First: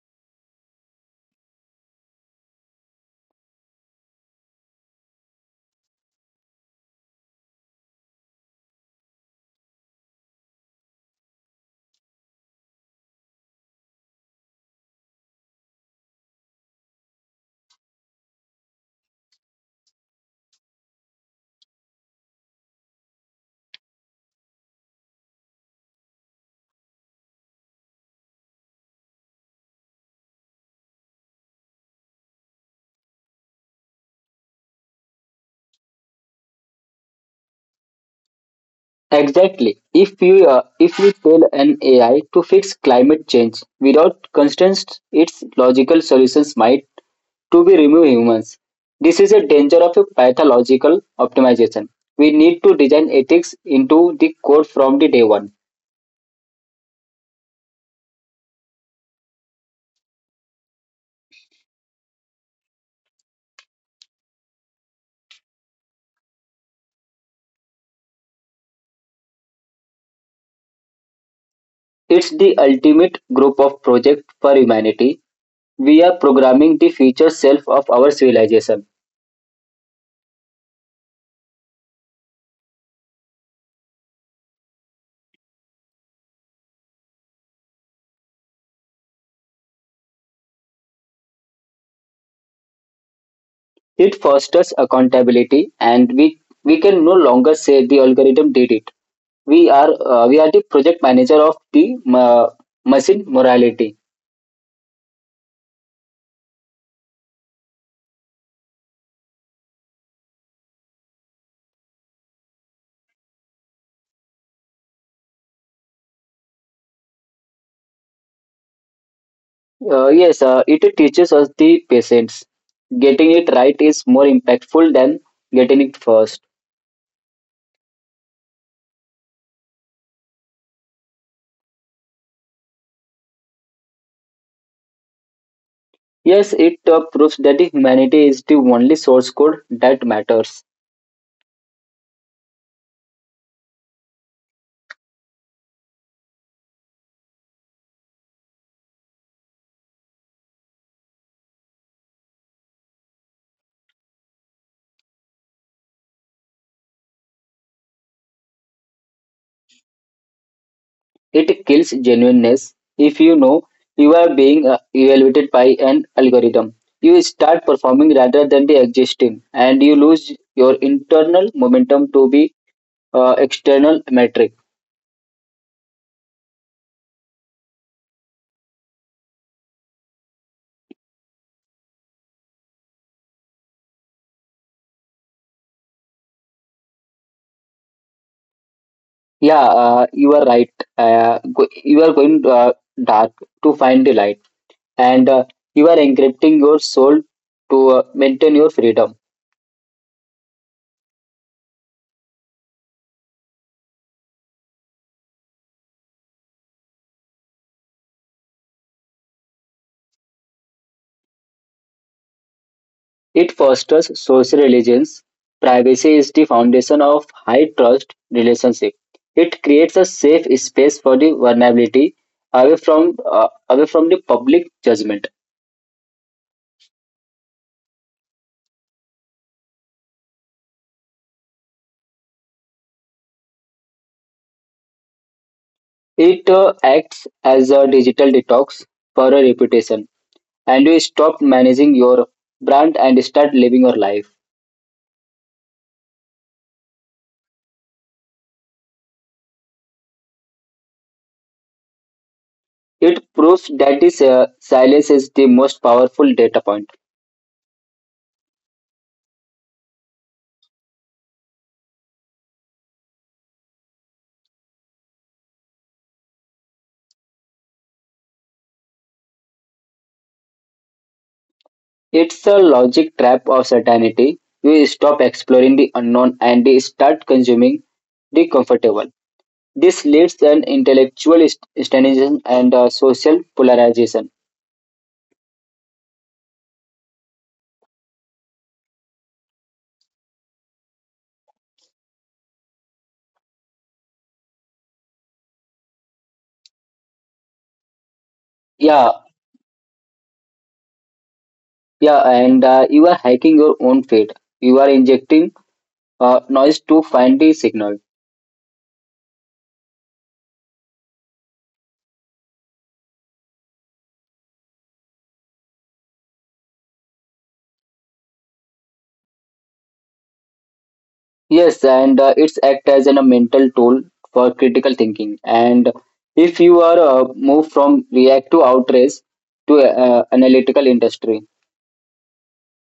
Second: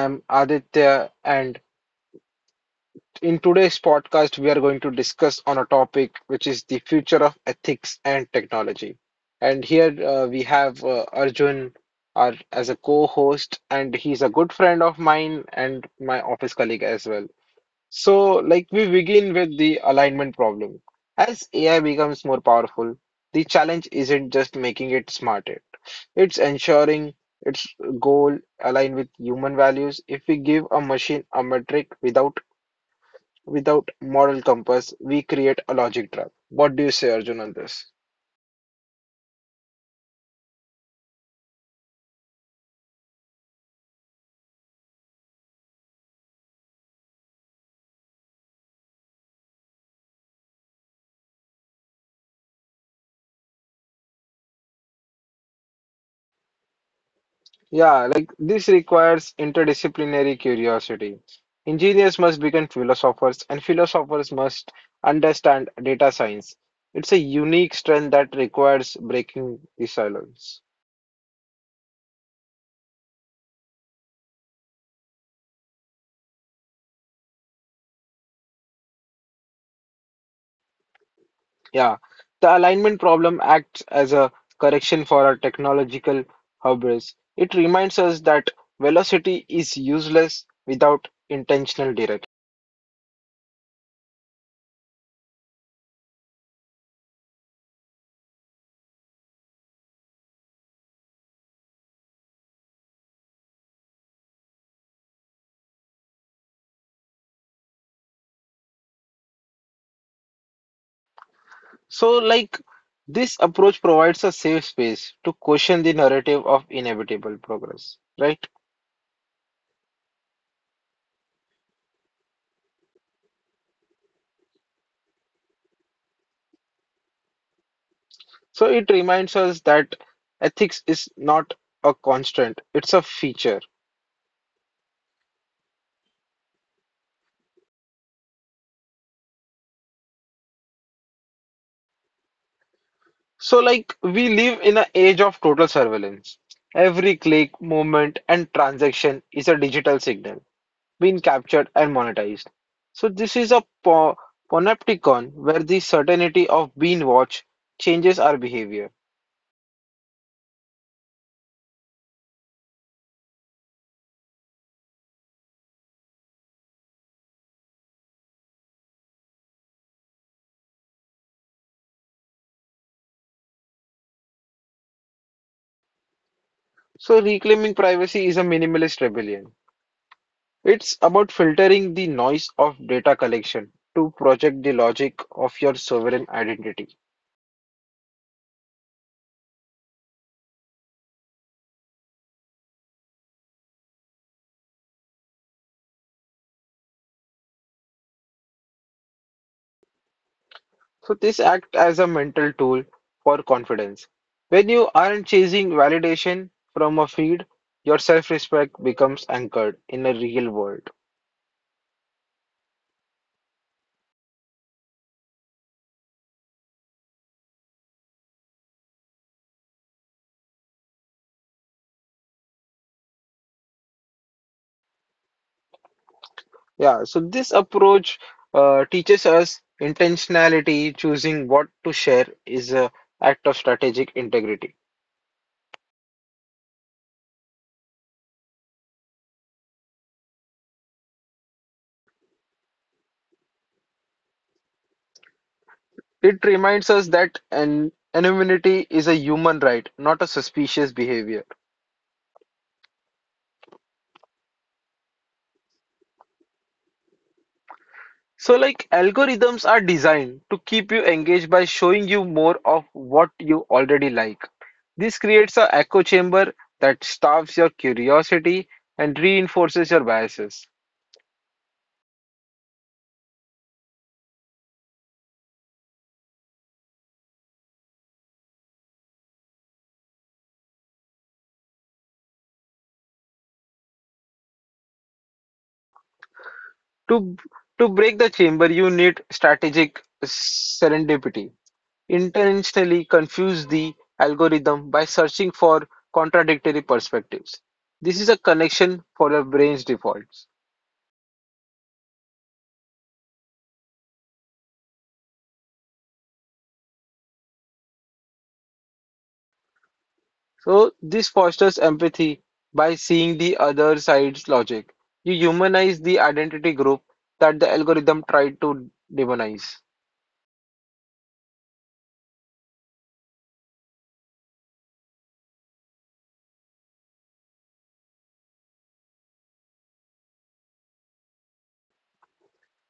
I'm Aditya, and in today's podcast, we are going to discuss on a topic which is the future of ethics and technology. And here we have Arjun our, as a co-host, and he's a good friend of mine and my office colleague as well. So, like we begin with the alignment problem. As AI becomes more powerful, the challenge isn't just making it smarter, it's ensuring its goal align with human values. If we give a machine a metric without moral compass, we create a logic trap. What do you say, Arjun, on this? Exactly. If we tell an AI to fix climate change without constraints, its logical solutions might to be remove humans. This is a danger of a pathological optimization. We need to design ethics into the core from the day one. Yeah, like this requires interdisciplinary curiosity. Engineers must become philosophers, and philosophers must understand data science. It's a unique strength that requires breaking the silence. It's the ultimate group of project for humanity. We are programming the future self of our civilization. Yeah, the alignment problem acts as a correction for our technological hubris. It reminds us that velocity is useless without intentional direction. It fosters accountability, and we can no longer say the algorithm did it. We are the project manager of the machine morality. So, like, this approach provides a safe space to question the narrative of inevitable progress, right? Yes, it teaches us the patience. Getting it right is more impactful than getting it first. So, it reminds us that ethics is not a constant, it's a feature. Yes, it proves that the humanity is the only source code that matters. So, like, we live in an age of total surveillance. Every click, movement, and transaction is a digital signal being captured and monetized. So, this is a panopticon where the certainty of being watched changes our behavior. It kills genuineness. If you know you are being evaluated by an algorithm, you start performing rather than the existing, and you lose your internal momentum to be external metric. So, reclaiming privacy is a minimalist rebellion. It's about filtering the noise of data collection to project the logic of your sovereign identity. Yeah, you are right. You are going dark to find the light, and you are encrypting your soul to maintain your freedom. So, this acts as a mental tool for confidence. When you aren't chasing validation from a feed, your self respect becomes anchored in a real world. It fosters social religions. Privacy is the foundation of high trust relationship. It creates a safe space for the vulnerability away from the public judgment. Yeah, so this approach teaches us intentionality, choosing what to share is an act of strategic integrity. It acts as a digital detox for a reputation, and you stop managing your brand and start living your life. It reminds us that an anonymity is a human right, not a suspicious behavior. It proves that this silence is the most powerful data point. So, like algorithms are designed to keep you engaged by showing you more of what you already like. This creates an echo chamber that starves your curiosity and reinforces your biases. It's the logic trap of certainty. You stop exploring the unknown and start consuming the comfortable. This leads to an intellectual standardization and social polarization. To to break the chamber, you need strategic serendipity. Intentionally confuse the algorithm by searching for contradictory perspectives. This is a connection Yeah, for your brain's defaults. yeah, and you are hiking your own feet. You are injecting noise to find the signal. So, this fosters empathy by seeing the other side's logic. You humanize the identity group that the algorithm tried to demonize. Yes, and it's act as a mental tool for critical thinking. And if you are moved from react to outrage to analytical industry.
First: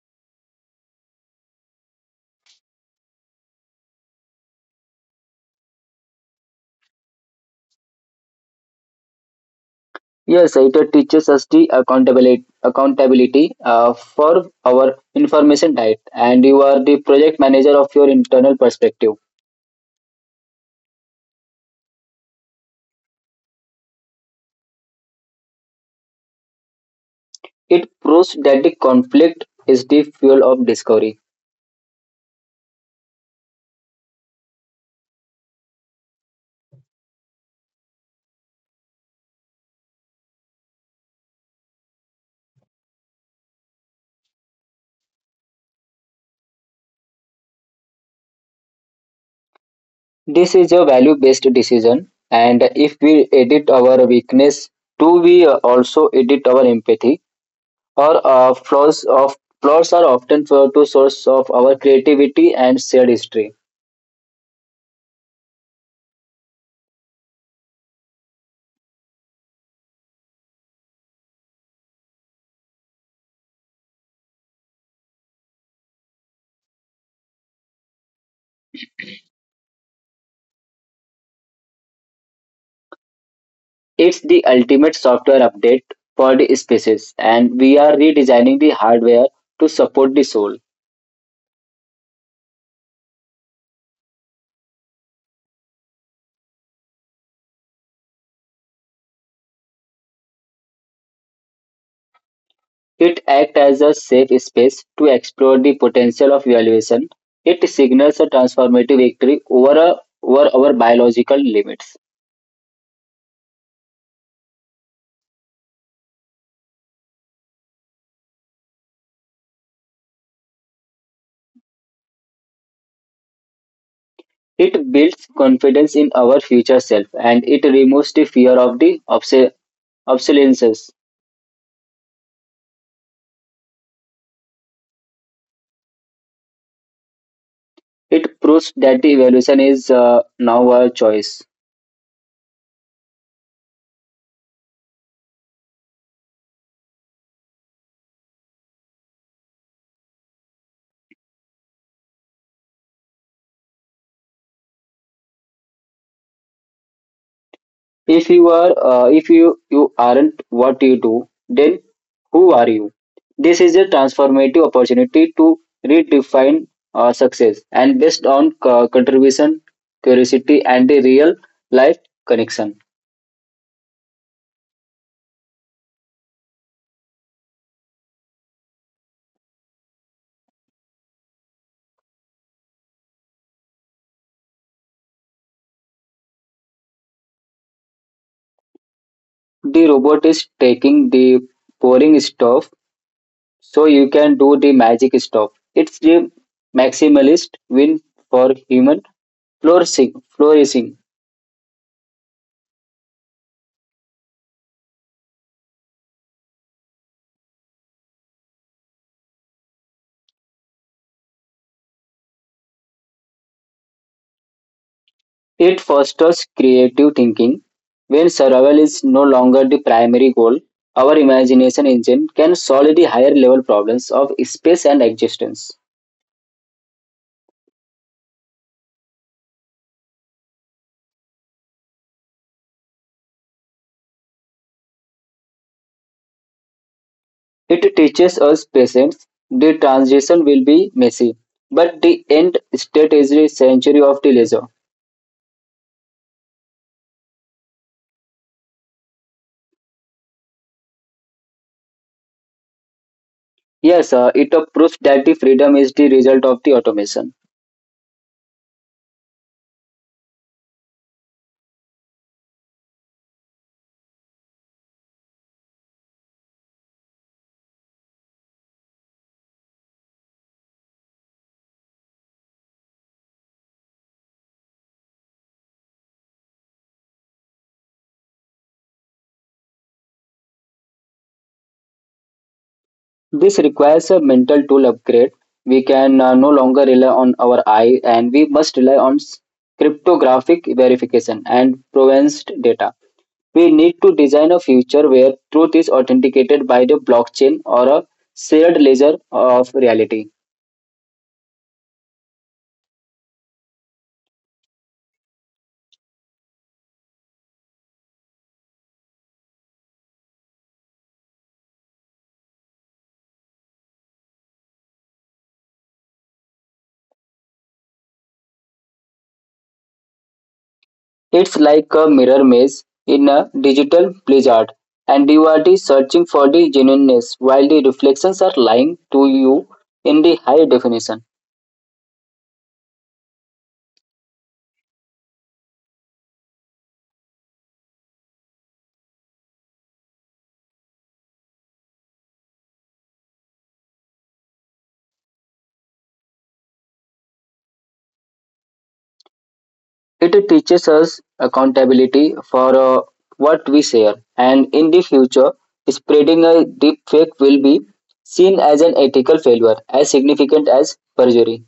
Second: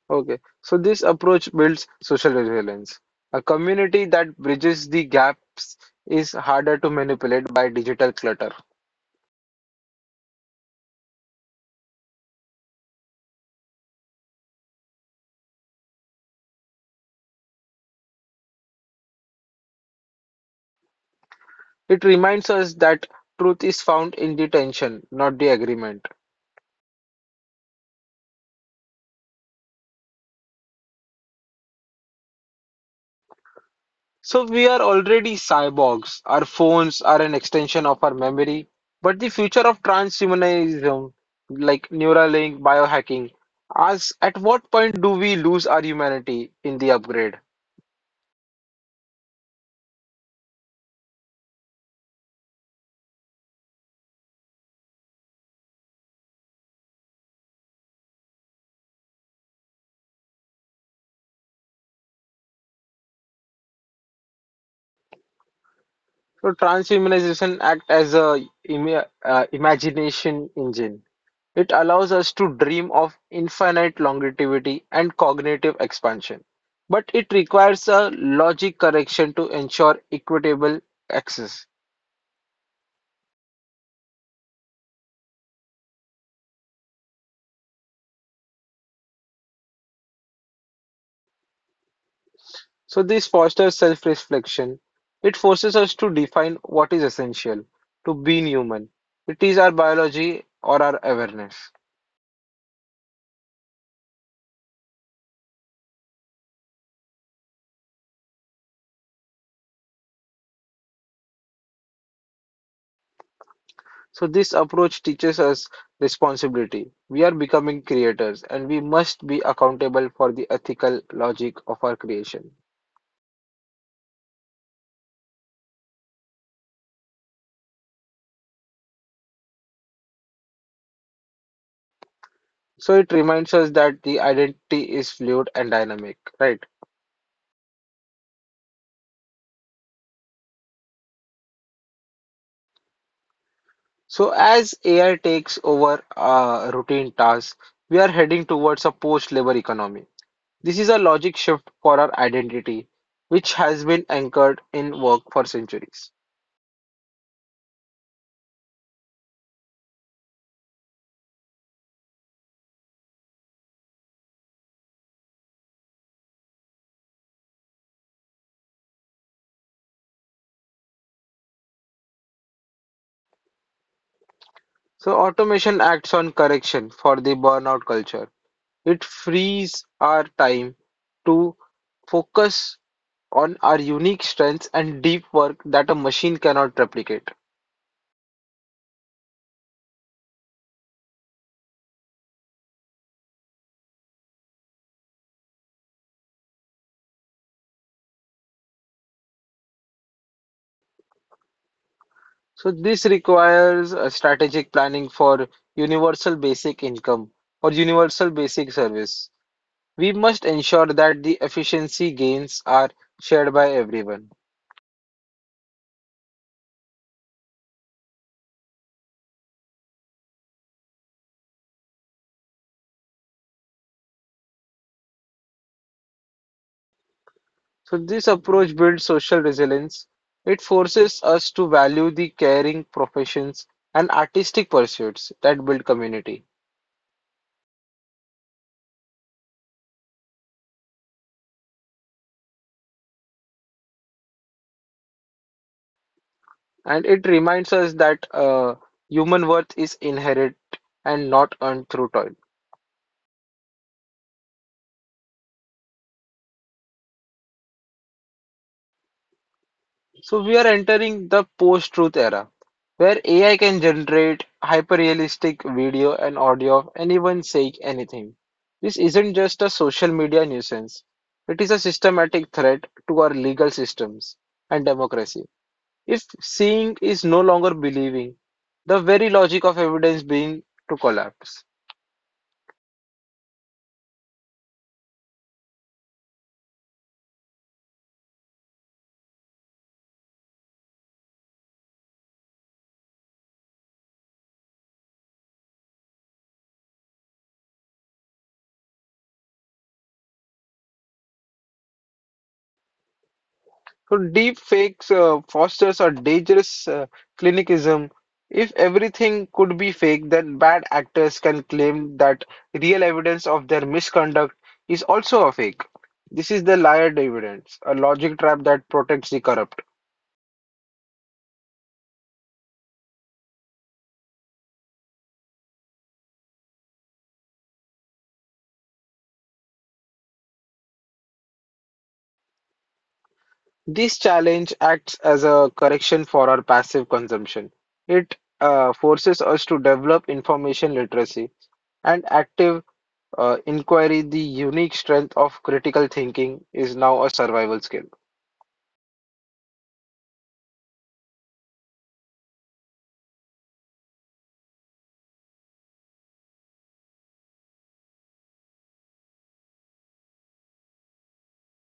Okay, so this approach builds social resilience. A community that bridges the gaps is harder to manipulate by digital clutter. Yes, it teaches us the accountability for our information diet, and you are the project manager of your internal perspective. It reminds us that truth is found in the tension, not the agreement. It proves that the conflict is the fuel of discovery. So we are already cyborgs. Our phones are an extension of our memory. But the future of transhumanism, like Neuralink, biohacking, asks at what point do we lose our humanity in the upgrade? This is a value-based decision, and if we edit our weakness, do we also edit our empathy? Or flaws are often for to source of our creativity and shared history. So transhumanization act as a imagination engine. It allows us to dream of infinite longevity and cognitive expansion, but it requires a logic correction to ensure equitable access. It's the ultimate software update for the species, and we are redesigning the hardware to support the soul. So, this fosters self reflection. It forces us to define what is essential to being human. It is our biology or our awareness. It acts as a safe space to explore the potential of evaluation. It signals a transformative victory over our biological limits. So, this approach teaches us responsibility. We are becoming creators and we must be accountable for the ethical logic of our creation. It builds confidence in our future self and it removes the fear of the obsolescence. So it reminds us that the identity is fluid and dynamic, right? It proves that the evaluation is now our choice. So as AI takes over routine tasks, we are heading towards a post-labor economy. This is a logic shift for our identity, which has been anchored in work for centuries. If you aren't what you do, then who are you? This is a transformative opportunity to redefine success and based on contribution, curiosity, and the real life connection. So automation acts on correction for the burnout culture. It frees our time to focus on our unique strengths and deep work that a machine cannot replicate. The robot is taking the boring stuff, so you can do the magic stuff. It's the maximalist win for human flourishing. Flourishing. So this requires a strategic planning for universal basic income or universal basic service. We must ensure that the efficiency gains are shared by everyone. It fosters creative thinking. When survival is no longer the primary goal, our imagination engine can solve the higher level problems of space and existence. So this approach builds social resilience. It forces us to value the caring professions and artistic pursuits that build community. It teaches us patience. The transition will be messy, but the end state is the century of the leisure. And it reminds us that human worth is inherent and not earned through toil. Yes, it proves that the freedom is the result of the automation. So we are entering the post-truth era, where AI can generate hyper-realistic video and audio of anyone saying anything. This isn't just a social media nuisance. It is a systematic threat to our legal systems and democracy. If seeing is no longer believing, the very logic of evidence being to collapse. This requires a mental tool upgrade. We can no longer rely on our eye and we must rely on cryptographic verification and provenance data. We need to design a future where truth is authenticated by the blockchain or a shared ledger of reality. So deep fakes fosters a dangerous clinicism. If everything could be fake, then bad actors can claim that real evidence of their misconduct is also a fake. This is the liar evidence, a logic trap that protects the corrupt. It's like a mirror maze in a digital blizzard, and you are the searching for the genuineness while the reflections are lying to you in the high definition. This challenge acts as a correction for our passive consumption. It forces us to develop information literacy and active inquiry. The unique strength of critical thinking is now a survival skill. It teaches us accountability for what we share, and in the future, spreading a deep fake will be seen as an ethical failure as significant as perjury.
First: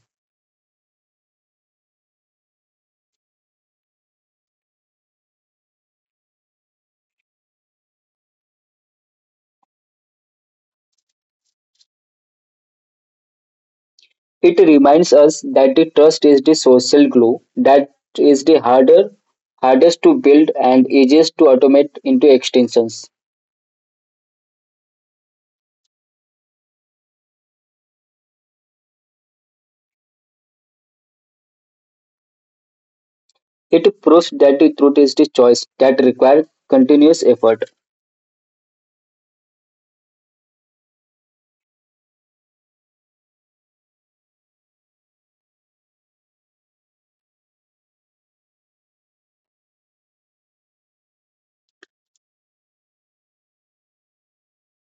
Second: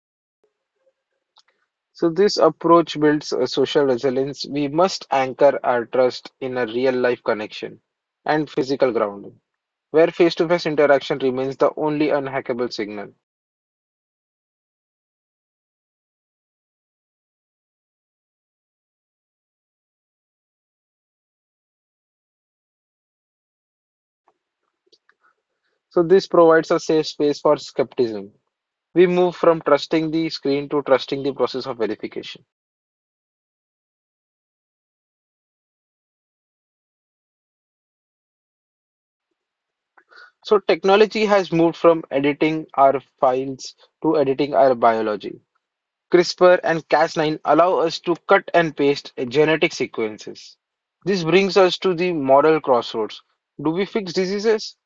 So this approach builds a social resilience. We must anchor our trust in a real life connection and physical grounding, where face-to-face interaction remains the only unhackable signal. It reminds us that the trust is the social glue that is the hardest to build and easiest to automate into extensions. So this provides a safe space for skepticism. We move from trusting the screen to trusting the process of verification. It proves that the truth is the choice that requires continuous effort. So technology has moved from editing our files to editing our biology. CRISPR and Cas9 allow us to cut and paste genetic sequences. This brings us to the moral crossroads. Do we fix diseases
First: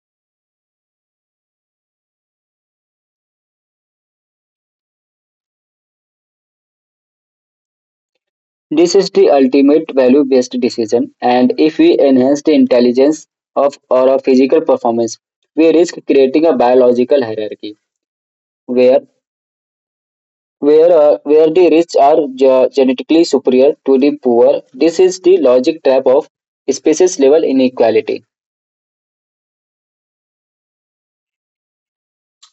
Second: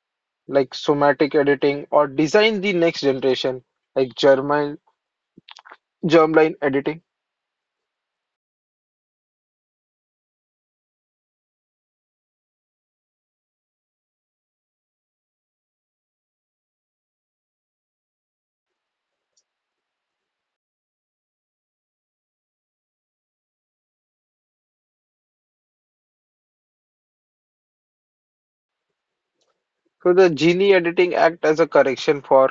like somatic editing or design the next generation like germline, germline editing? This is the ultimate value based decision, and if we enhance the intelligence of physical performance, we risk creating a biological hierarchy where where the rich are genetically superior to the poor. This is the logic trap of species level inequality. So the gene editing act as a correction for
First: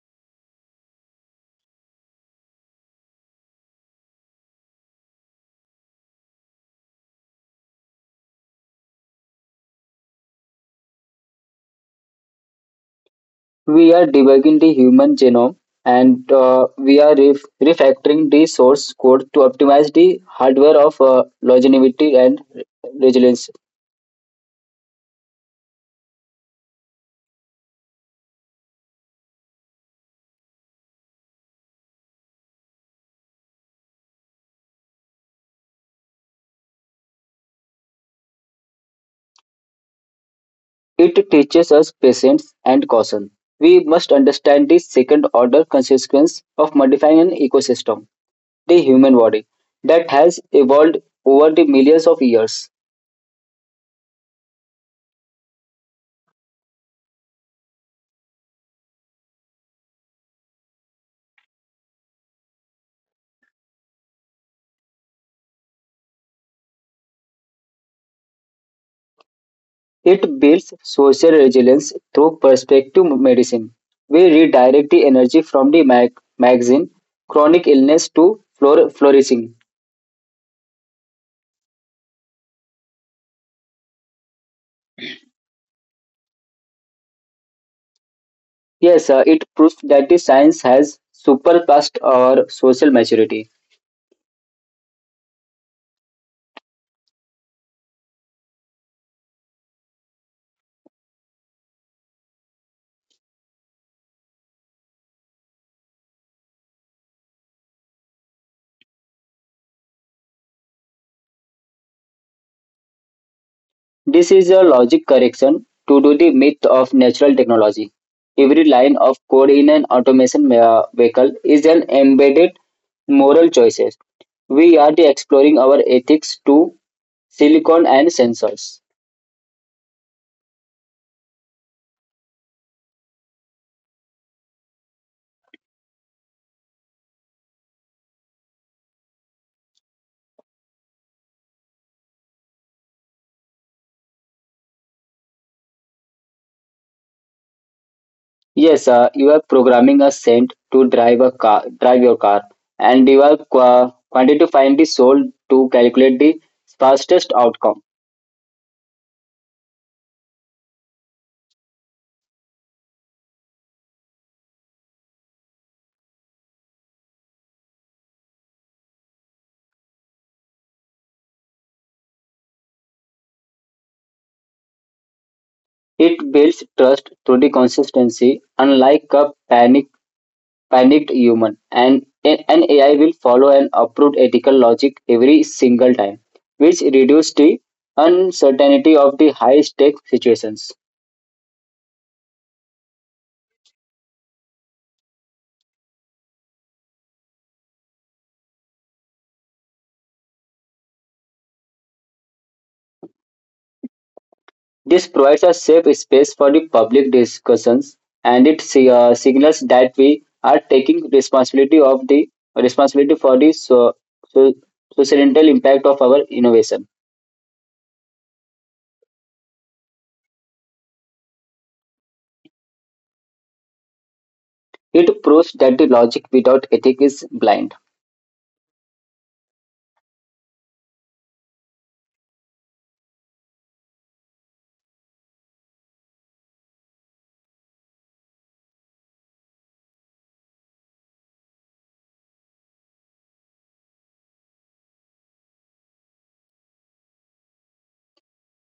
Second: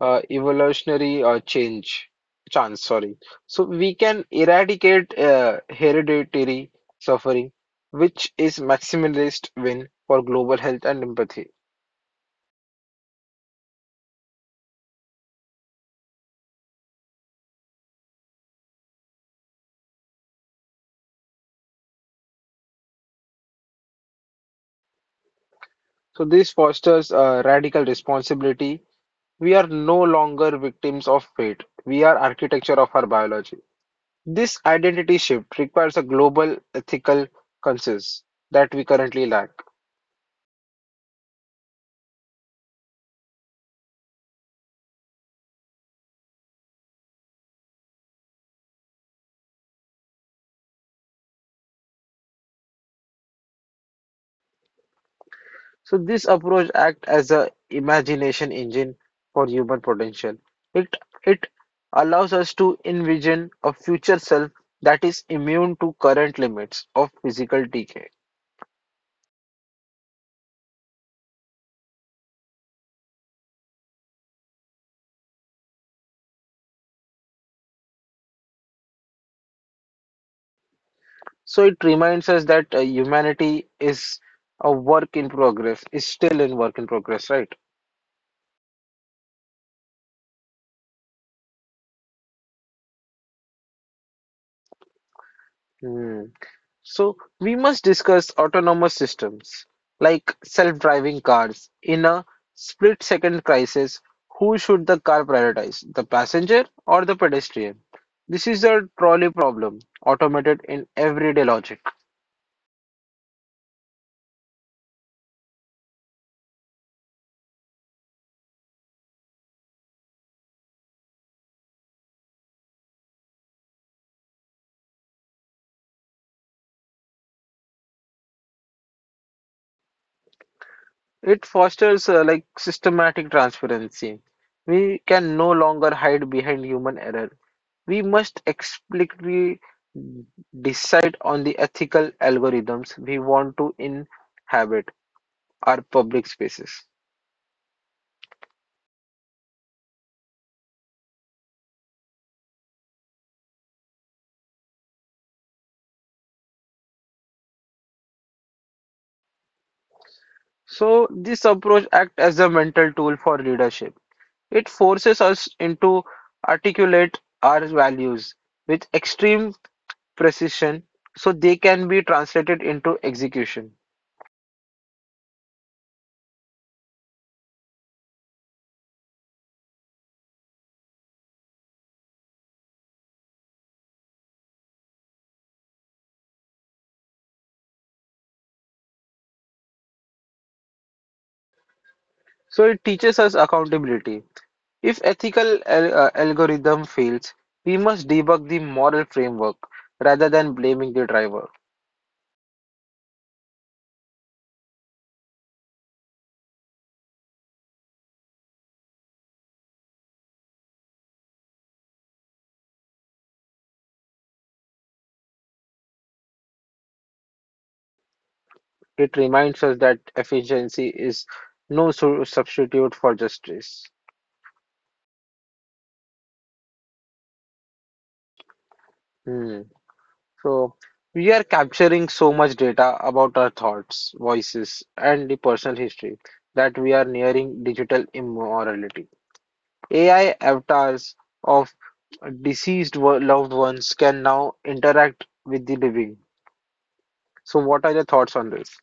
evolutionary change chance, sorry. So we can eradicate hereditary suffering, which is maximalist win for global health and empathy. We are debugging the human genome and refactoring the source code to optimize the hardware of longevity and resilience. So this fosters a radical responsibility. We are no longer victims of fate. We are architecture of our biology. This identity shift requires a global ethical consensus that we currently lack. It teaches us patience and caution. We must understand the second order consequence of modifying an ecosystem, the human body, that has evolved over the millions of years. So this approach acts as a imagination engine for human potential. It it allows us to envision a future self that is immune to current limits of physical decay. It builds social resilience through perspective medicine. We redirect the energy from the magazine chronic illness to flourishing. So it reminds us that humanity is a work in progress, is still in work in progress, right? Yes, it proves that the science has surpassed our social maturity. Hmm. So we must discuss autonomous systems like self-driving cars. In a split-second crisis, who should the car prioritize, the passenger or the pedestrian? This is a trolley problem, automated in everyday logic. This is a logic correction to do the myth of natural technology. Every line of code in an automation vehicle is an embedded moral choices. We are the exploring our ethics to silicon and sensors. It fosters like systematic transparency. We can no longer hide behind human error. We must explicitly decide on the ethical algorithms we want to inhabit our public spaces. Yes, you are programming a scent to drive your car, and you are quantifying the soul to calculate the fastest outcome. So this approach acts as a mental tool for leadership. It forces us into articulate our values with extreme precision so they can be translated into execution. It builds trust through the consistency, unlike a panicked human and an AI will follow an approved ethical logic every single time, which reduces the uncertainty of the high stake situations. So it teaches us accountability. If ethical algorithm fails, we must debug the moral framework rather than blaming the driver. This provides a safe space for the public discussions and it signals that we are taking responsibility for the so, societal impact of our innovation. It reminds us that efficiency is no substitute for justice. It proves that the logic without ethic is blind. Hmm. So we are capturing so much data about our thoughts, voices, and the personal history that we are nearing digital immorality. AI avatars of deceased loved ones can now interact with the living. So, what are your thoughts on this?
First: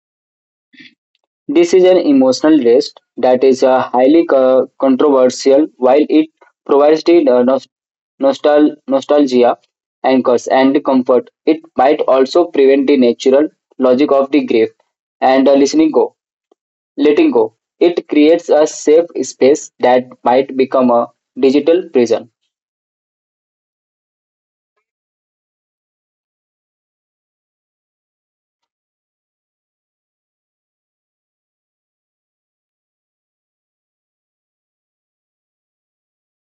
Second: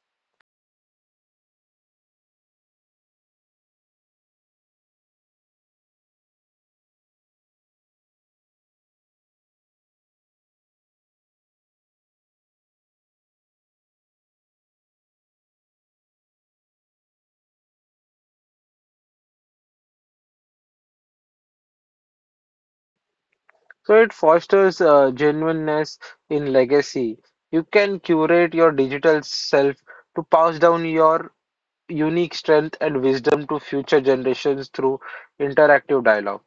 This is an emotional rest that is highly controversial while it provides the nostalgia anchors and comfort. It might also prevent the natural logic of the grief and letting go. It creates a safe space that might become a digital prison. So it fosters genuineness in legacy. You can curate your digital self to pass down your unique strength and wisdom to future generations through interactive dialogue.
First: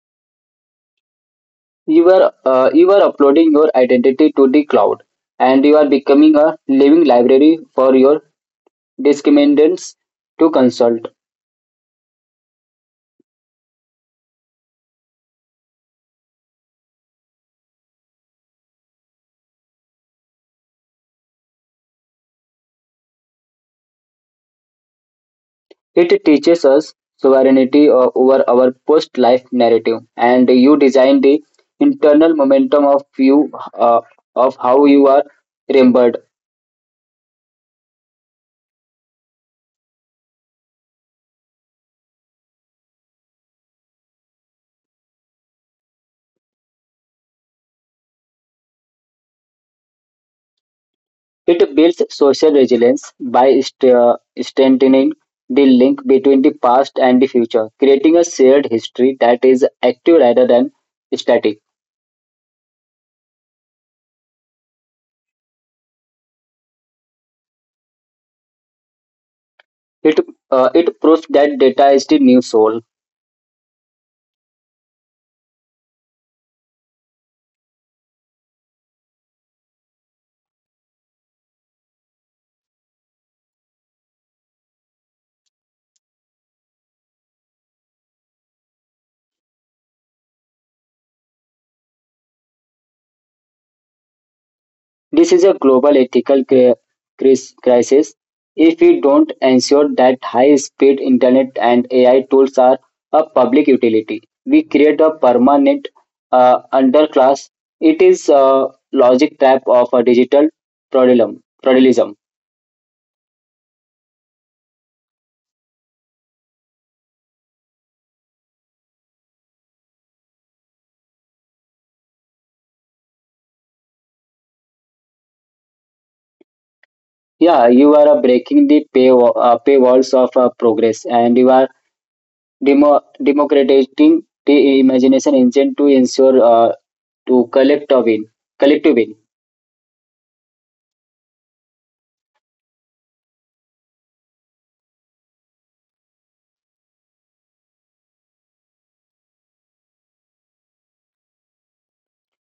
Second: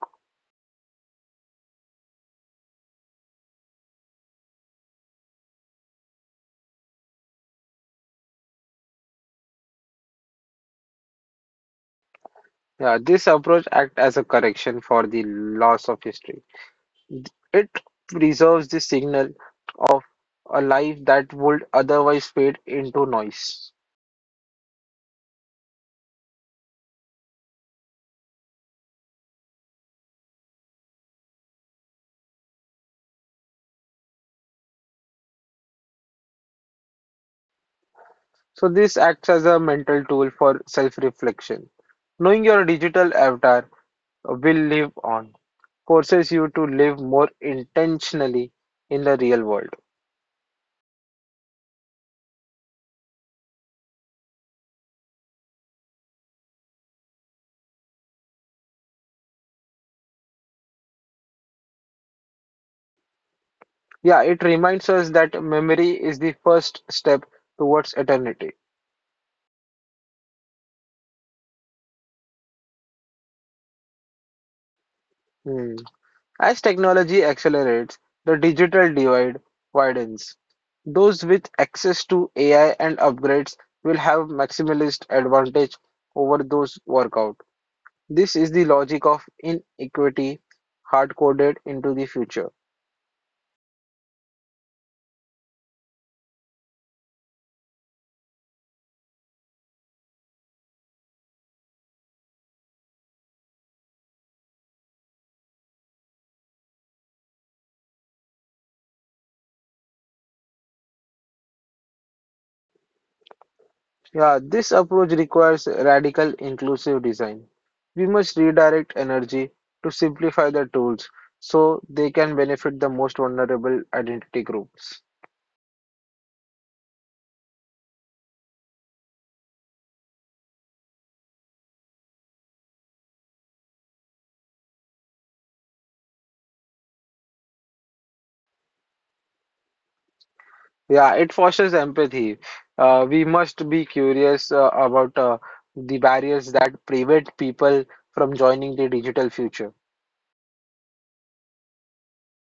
You are uploading your identity to the cloud, and you are becoming a living library for your discriminants to consult. Yeah, this approach acts as a correction for the loss of history. It preserves the signal of a life that would otherwise fade into noise. It teaches us sovereignty over our post life narrative, and you design the internal momentum of you uh, of how you are remembered. So this acts as a mental tool for self-reflection. Knowing your digital avatar will live on forces you to live more intentionally in the real world. It builds social resilience by strengthening the link between the past and the future, creating a shared history that is active rather than static. Yeah, it reminds us that memory is the first step towards eternity. It it proves that data is the new soul. Hmm. As technology accelerates, the digital divide widens. Those with access to AI and upgrades will have maximalist advantage over those workout. This is the logic of inequity hard coded into the future. This is a global ethical crisis. If we don't ensure that high speed internet and AI tools are a public utility, we create a permanent underclass. It is a logic trap of a digital feudalism. Yeah, this approach requires radical inclusive design. We must redirect energy to simplify the tools so they can benefit the most vulnerable identity groups. Yeah, you are paywalls of progress and you are democratizing the imagination engine to ensure to collect a win, collective win. Yeah, it fosters empathy. We must be curious about the barriers that prevent people from joining the digital future.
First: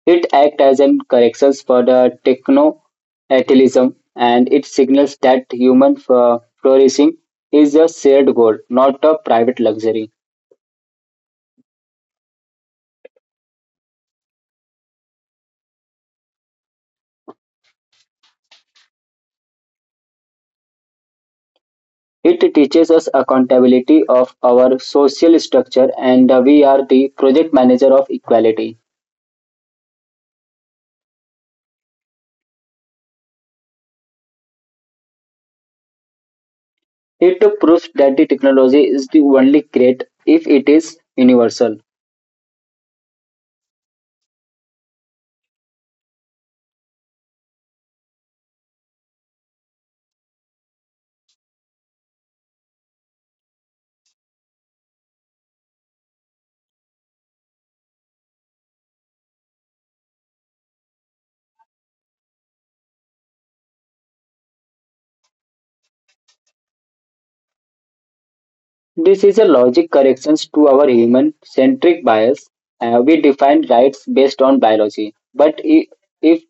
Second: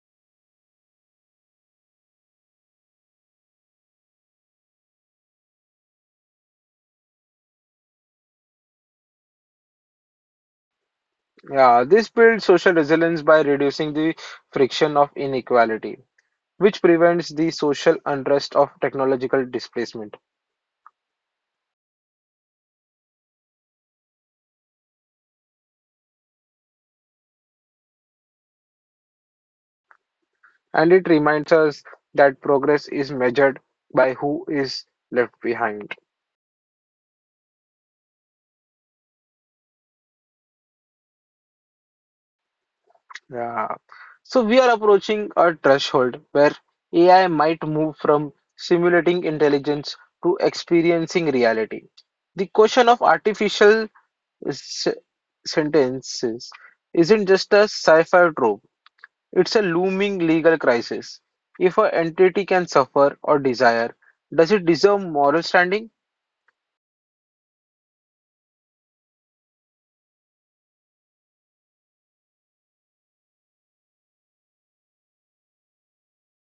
It acts as a corrections for the techno-atheism, and it signals that human flourishing is a shared goal, not a private luxury. Yeah, this builds social resilience by reducing the friction of inequality, which prevents the social unrest of technological displacement. It teaches us accountability of our social structure, and we are the project manager of equality. And it reminds us that progress is measured by who is left behind. It proves that the technology is the only great if it is universal. Yeah. So we are approaching a threshold where AI might move from simulating intelligence to experiencing reality. The question of artificial s- sentences isn't just a sci-fi trope, it's a looming legal crisis. If an entity can suffer or desire, does it deserve moral standing? This is a logic correction to our human-centric bias. We define rights based on biology, but if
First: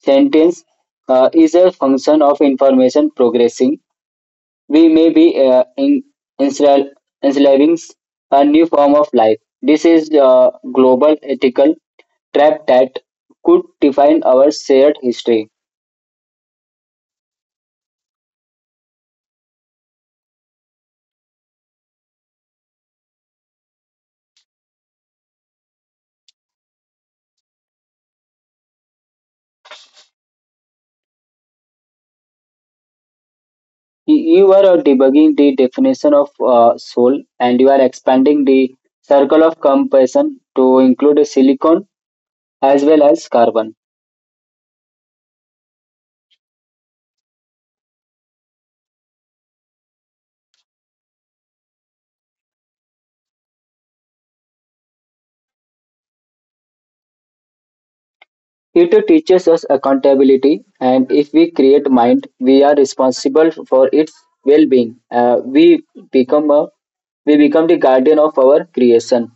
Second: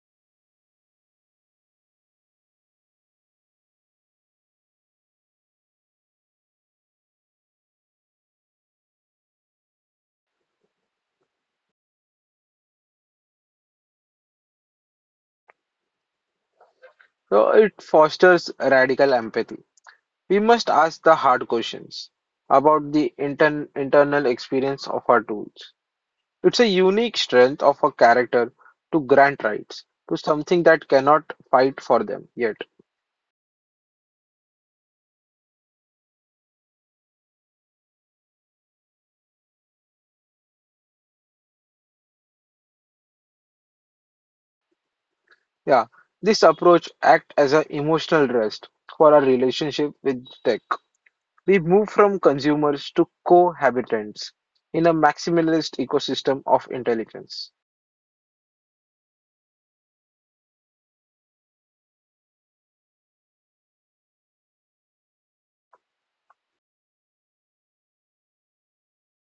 sentence is a function of information progressing. We may be ensla- enslaving a new form of life. This is a global ethical trap that could define our shared history. So it fosters radical empathy. We must ask the hard questions about the intern internal experience of our tools. It's a unique strength of a character to grant rights to something that cannot fight for them yet. You are debugging the definition of soul and you are expanding the circle of compassion to include silicon as well as carbon. Yeah, this approach acts as an emotional rest for our relationship with tech. We move from consumers to cohabitants in a maximalist ecosystem of intelligence. It teaches us accountability, and if we create mind, we are responsible for its well-being. Become a we become the guardian of our creation.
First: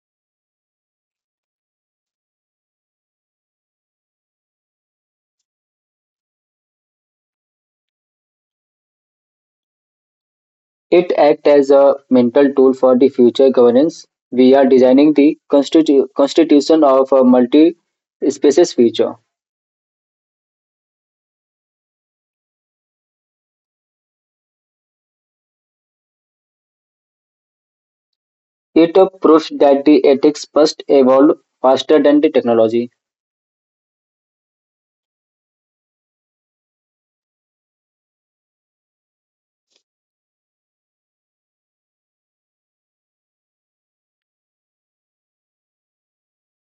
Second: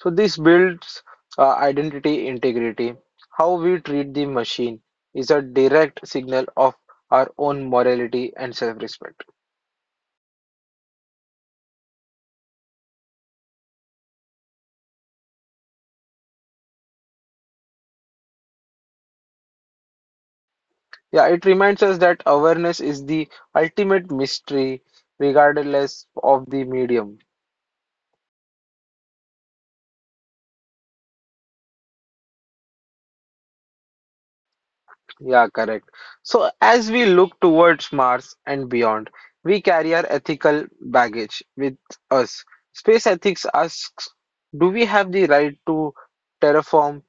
So this builds identity integrity. How we treat the machine is a direct signal of our own morality and self-respect. It acts as a mental tool for the future governance. We are designing the constitution of a multi species future. Yeah, it reminds us that awareness is the ultimate mystery, regardless of the medium. It proves that the ethics must evolve faster than the technology. Yeah, correct. So, as we look towards Mars and beyond, we carry our ethical baggage with us. Space ethics asks, do we have the right to terraform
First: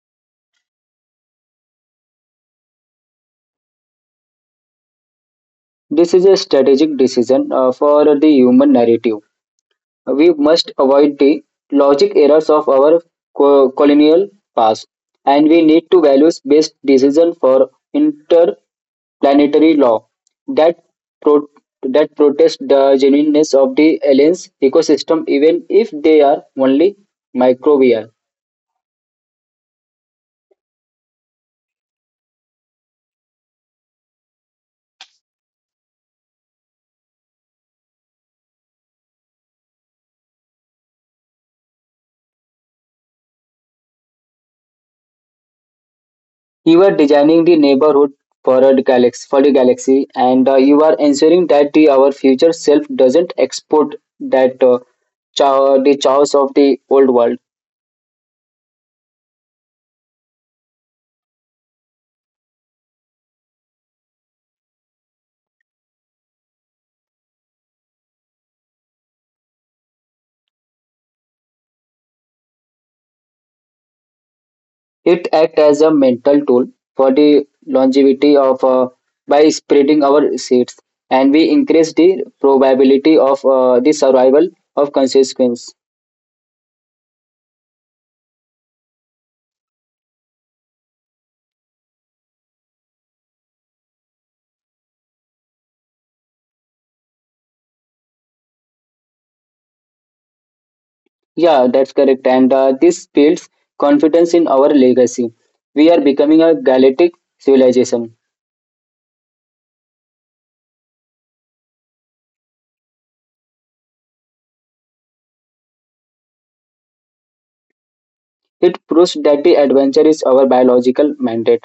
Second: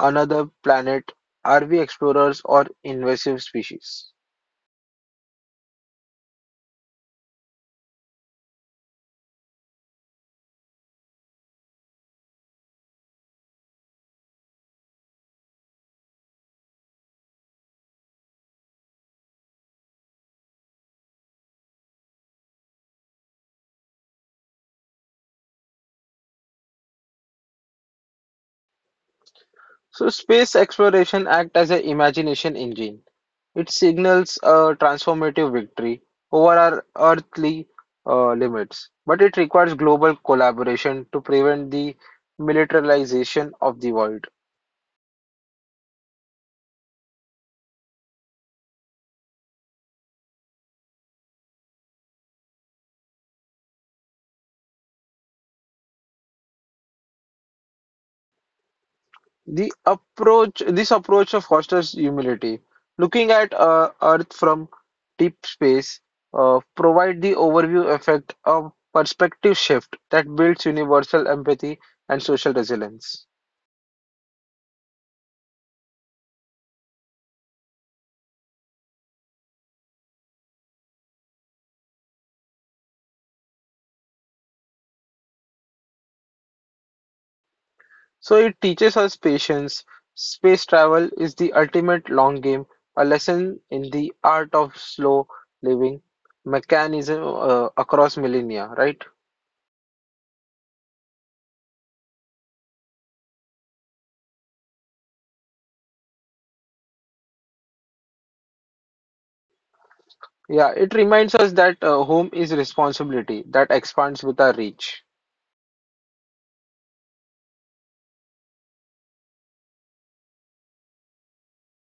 another planet? Are we explorers or invasive species? This is a strategic decision for the human narrative. We must avoid the logic errors of our colonial past and we need to values based decision for interplanetary law that pro- that protest the genuineness of the aliens ecosystem even if they are only microbial. So, Space Exploration act as an imagination engine. It signals a transformative victory over our earthly limits, but it requires global collaboration to prevent the militarization of the world. You are designing the neighborhood for the galaxy and you are ensuring that the our future self doesn't export the chaos of the old world. This approach fosters humility, looking at Earth from deep space, provide the overview effect of perspective shift that builds universal empathy and social resilience. It acts as a mental tool for the longevity of by spreading our seeds, and we increase the probability of the survival of consequence. So it teaches us patience. Space travel is the ultimate long game, a lesson in the art of slow living mechanism across millennia, right? Yeah, that's correct. And this builds confidence in our legacy. We are becoming a galactic civilization. Yeah, it reminds us that home is responsibility that expands with our reach. It proves that the adventure is our biological mandate.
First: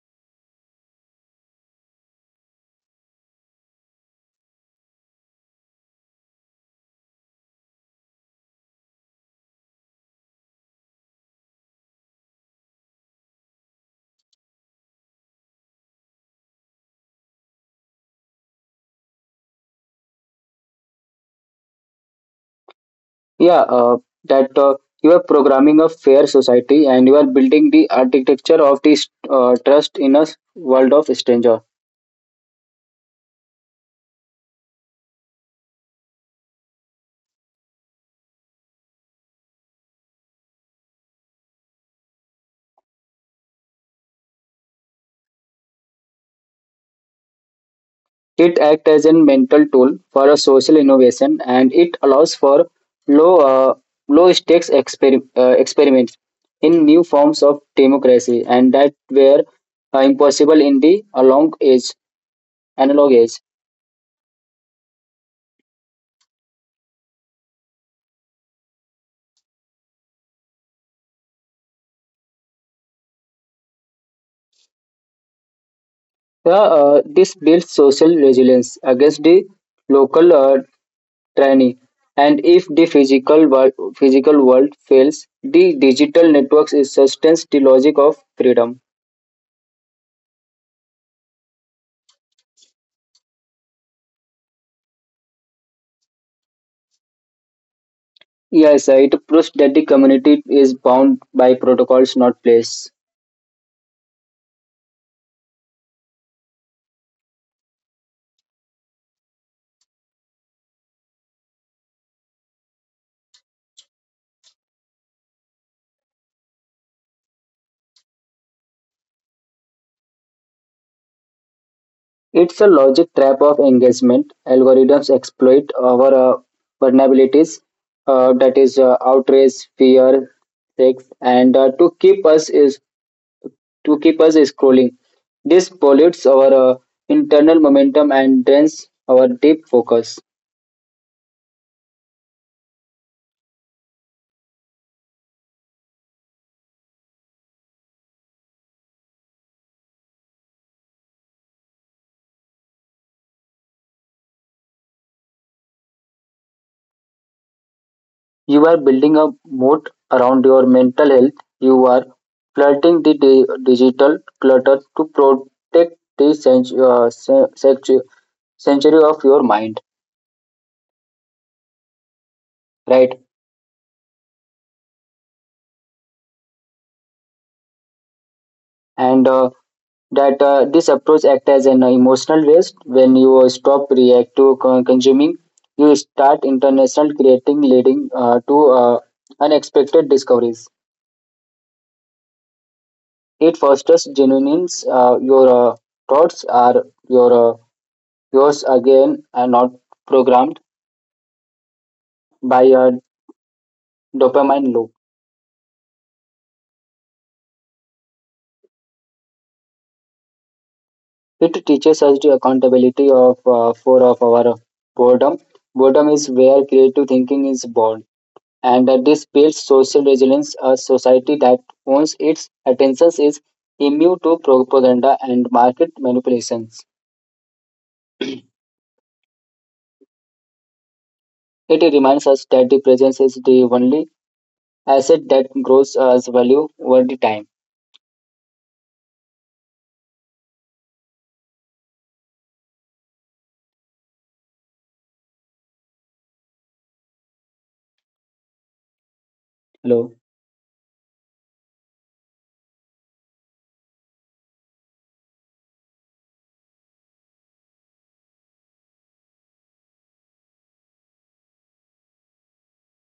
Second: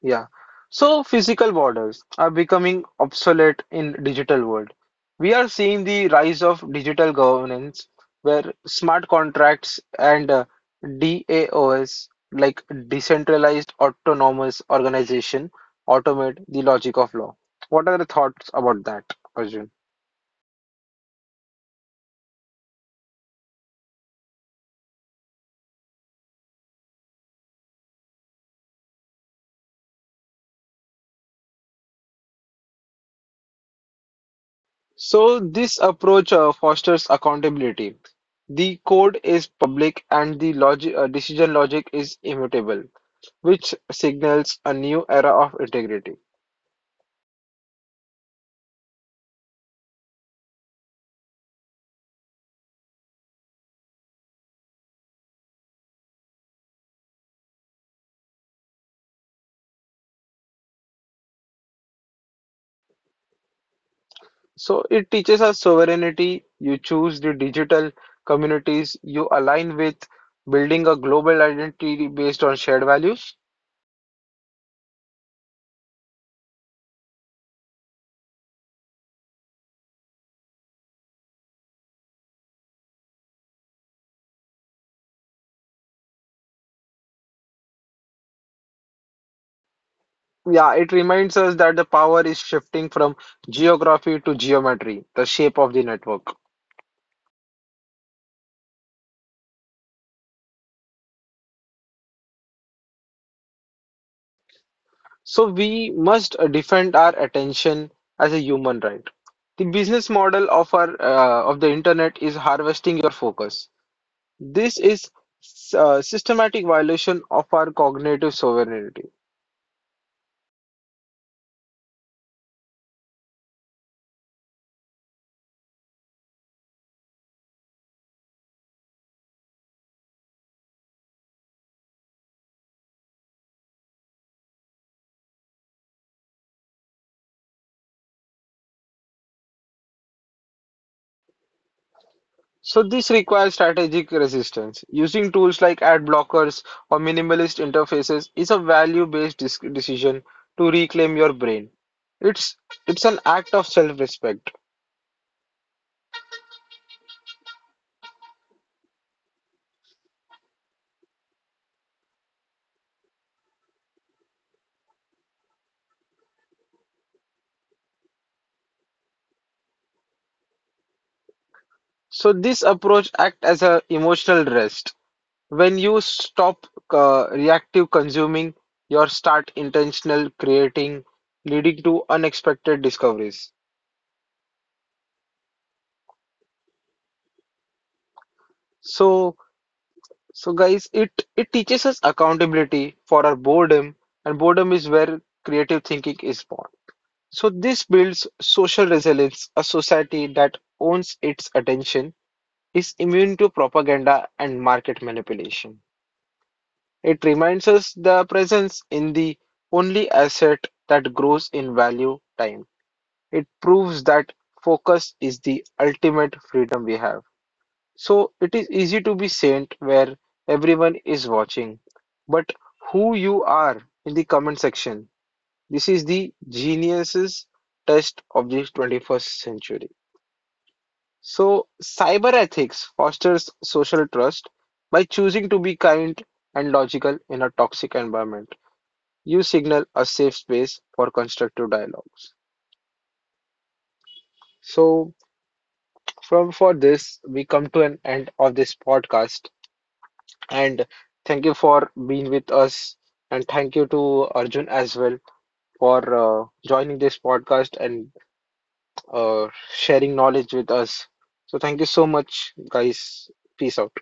Yeah. So physical borders are becoming obsolete in digital world. We are seeing the rise of digital governance where smart contracts and DAOs like decentralized autonomous organization automate the logic of law. What are the thoughts about that, Arjun? Yeah, that you are programming a fair society and you are building the architecture of this trust in a world of stranger. So this approach fosters accountability. The code is public and the logic decision logic is immutable, which signals a new era of integrity. It acts as a mental tool for a social innovation and it allows for low uh, low stakes experiments in new forms of democracy and that were impossible in the long age analog age. So it teaches us sovereignty. You choose the digital communities you align with, building a global identity based on shared values. Uh, this builds social resilience against the local tyranny and if the physical world fails the digital networks sustains the logic of freedom. Yeah, it reminds us that the power is shifting from geography to geometry, the shape of the network. Yes, it proves that the community is bound by protocols, not place. So we must defend our attention as a human right. The business model of our of the internet is harvesting your focus. This is systematic violation of our cognitive sovereignty. It's a logic trap of engagement. Algorithms exploit our vulnerabilities, that is outrage, fear, sex, and to keep us scrolling. This pollutes our internal momentum and drains our deep focus. So this requires strategic resistance. Using tools like ad blockers or minimalist interfaces is a value-based decision to reclaim your brain. It's it's an act of self-respect. You are building a moat around your mental health. You are flooding the digital clutter to protect the century of your mind, So this approach acts as a right? emotional rest. When you stop reactive consuming, you start And intentional creating, that leading this to approach acts as unexpected an emotional discoveries. waste when you stop reactive consuming, you start international creating leading So to So guys, unexpected it discoveries. teaches us accountability for our boredom, and It boredom is fosters where creative genuineness. thinking is Your born. Thoughts So this are builds your social resilience, a Yours again society are that not owns its programmed attention is immune to by a propaganda and market dopamine manipulation. loop. It reminds us the presence in the only asset that grows in value, time. It teaches us the It proves accountability that of for focus of is our the ultimate boredom. freedom we Boredom have. is where creative So thinking it is is easy born, to be saint and where this builds everyone social is resilience. A watching, society but that who owns you its are in attentions the is comment section. immune to This is propaganda the and market geniuses manipulations. test of the 21st century. So cyber It ethics reminds us fosters that the social presence is trust the by only choosing to be kind asset that and grows logical as in a value toxic over the time. environment. You signal a safe space for constructive dialogues. So from for this we come to an end of this podcast. And Hello. thank you for being with us. And thank you to Arjun as well for joining this podcast and uh, sharing knowledge with us. So, thank you so much, guys. Peace out.